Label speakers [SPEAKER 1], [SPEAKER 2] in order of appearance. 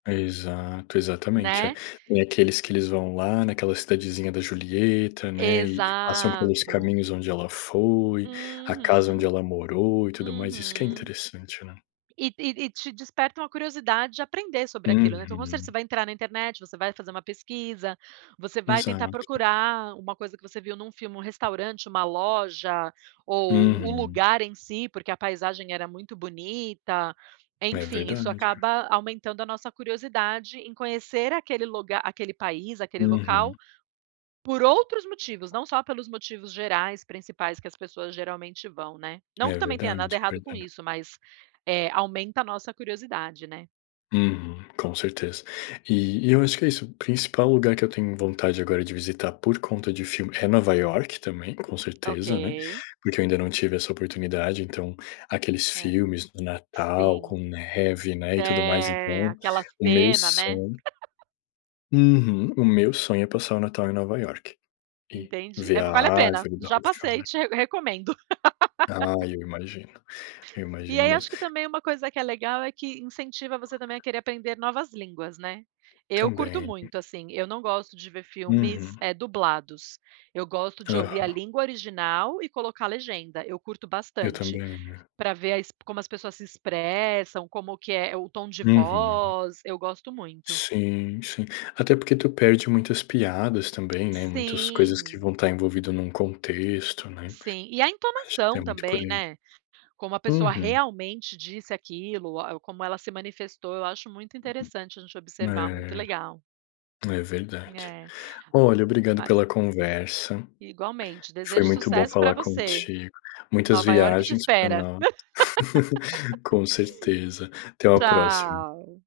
[SPEAKER 1] Exato, exatamente. É,
[SPEAKER 2] Né?
[SPEAKER 1] tem aqueles que eles vão lá naquela cidadezinha da Julieta, né, e passam pelos
[SPEAKER 2] Exato.
[SPEAKER 1] caminhos onde ela foi, a casa onde
[SPEAKER 2] Uhum.
[SPEAKER 1] ela morou e tudo mais. Isso que é
[SPEAKER 2] Uhum.
[SPEAKER 1] interessante, né.
[SPEAKER 2] E e e te desperta uma curiosidade de aprender sobre aquilo, né. Então, com certeza, você
[SPEAKER 1] Uhum.
[SPEAKER 2] vai entrar na internet, você vai fazer uma pesquisa, você vai tentar
[SPEAKER 1] Exato.
[SPEAKER 2] procurar uma coisa que você viu num filme, um restaurante, uma loja ou o
[SPEAKER 1] Uhum.
[SPEAKER 2] lugar em si, porque a paisagem era muito bonita,
[SPEAKER 1] É
[SPEAKER 2] enfim, isso
[SPEAKER 1] verdade.
[SPEAKER 2] acaba aumentando a nossa curiosidade em conhecer aquele luga aquele país, aquele
[SPEAKER 1] Uhum.
[SPEAKER 2] local, por outros motivos, não só pelos motivos gerais, principais que as pessoas geralmente vão, né. Não que
[SPEAKER 1] É
[SPEAKER 2] também tenha
[SPEAKER 1] verdade,
[SPEAKER 2] nada
[SPEAKER 1] é
[SPEAKER 2] errado com
[SPEAKER 1] verda
[SPEAKER 2] isso, mas, eh, aumenta a nossa curiosidade, né.
[SPEAKER 1] Uhum, com certeza. E e eu acho que é isso, o principal lugar que eu tenho vontade agora de visitar por conta de filme, é Nova York também, com certeza, né.
[SPEAKER 2] Ok.
[SPEAKER 1] Porque eu ainda não tive essa oportunidade, então, aqueles
[SPEAKER 2] É.
[SPEAKER 1] filmes do Natal
[SPEAKER 2] Sim.
[SPEAKER 1] com neve, né, e tudo mais,
[SPEAKER 2] É,
[SPEAKER 1] então,
[SPEAKER 2] aquela
[SPEAKER 1] o meu
[SPEAKER 2] cena, né?
[SPEAKER 1] son Uhum. O meu sonho é passar o Natal em Nova York e
[SPEAKER 2] Entendi.
[SPEAKER 1] ver
[SPEAKER 2] É po
[SPEAKER 1] a
[SPEAKER 2] vale a pena,
[SPEAKER 1] árvore da
[SPEAKER 2] já passei e
[SPEAKER 1] Rockefeller.
[SPEAKER 2] te re recomendo.
[SPEAKER 1] Ah, eu imagino. Eu
[SPEAKER 2] E
[SPEAKER 1] imagino
[SPEAKER 2] aí, eu
[SPEAKER 1] mesmo.
[SPEAKER 2] acho que também uma coisa que é legal, é que incentiva você também a querer aprender novas línguas, né. Eu curto
[SPEAKER 1] Também.
[SPEAKER 2] muito, assim, eu não gosto de ver filmes,
[SPEAKER 1] Uhum.
[SPEAKER 2] eh, dublados, eu gosto de ouvir a
[SPEAKER 1] Aham.
[SPEAKER 2] língua original e colocar legenda, eu curto
[SPEAKER 1] Eu
[SPEAKER 2] bastante,
[SPEAKER 1] também, né.
[SPEAKER 2] pra ver as como as pessoas se expressam, como que é o tom de
[SPEAKER 1] Uhum.
[SPEAKER 2] voz, eu gosto muito.
[SPEAKER 1] Sim. sim. Até porque tu perde muitas piadas também, né, muitas coisas que
[SPEAKER 2] Sim.
[SPEAKER 1] vão tá envolvido num contexto, né.
[SPEAKER 2] Sim. E a
[SPEAKER 1] Acho que tem
[SPEAKER 2] entonação
[SPEAKER 1] muito por
[SPEAKER 2] também,
[SPEAKER 1] aí.
[SPEAKER 2] né? Como a pessoa
[SPEAKER 1] Uhum.
[SPEAKER 2] realmente disse aquilo, o a como ela se manifestou, eu acho muito interessante a gente observar, muito
[SPEAKER 1] É,
[SPEAKER 2] legal.
[SPEAKER 1] é verdade.
[SPEAKER 2] É.
[SPEAKER 1] Olha obrigado
[SPEAKER 2] Mas
[SPEAKER 1] pela conversa,
[SPEAKER 2] Igualmente,
[SPEAKER 1] foi
[SPEAKER 2] desejo
[SPEAKER 1] muito bom
[SPEAKER 2] sucesso pra
[SPEAKER 1] falar
[SPEAKER 2] você.
[SPEAKER 1] contigo, muitas
[SPEAKER 2] Nova York te
[SPEAKER 1] viagens pra
[SPEAKER 2] espera.
[SPEAKER 1] nó Com certeza, até uma próxima.
[SPEAKER 2] Tchau.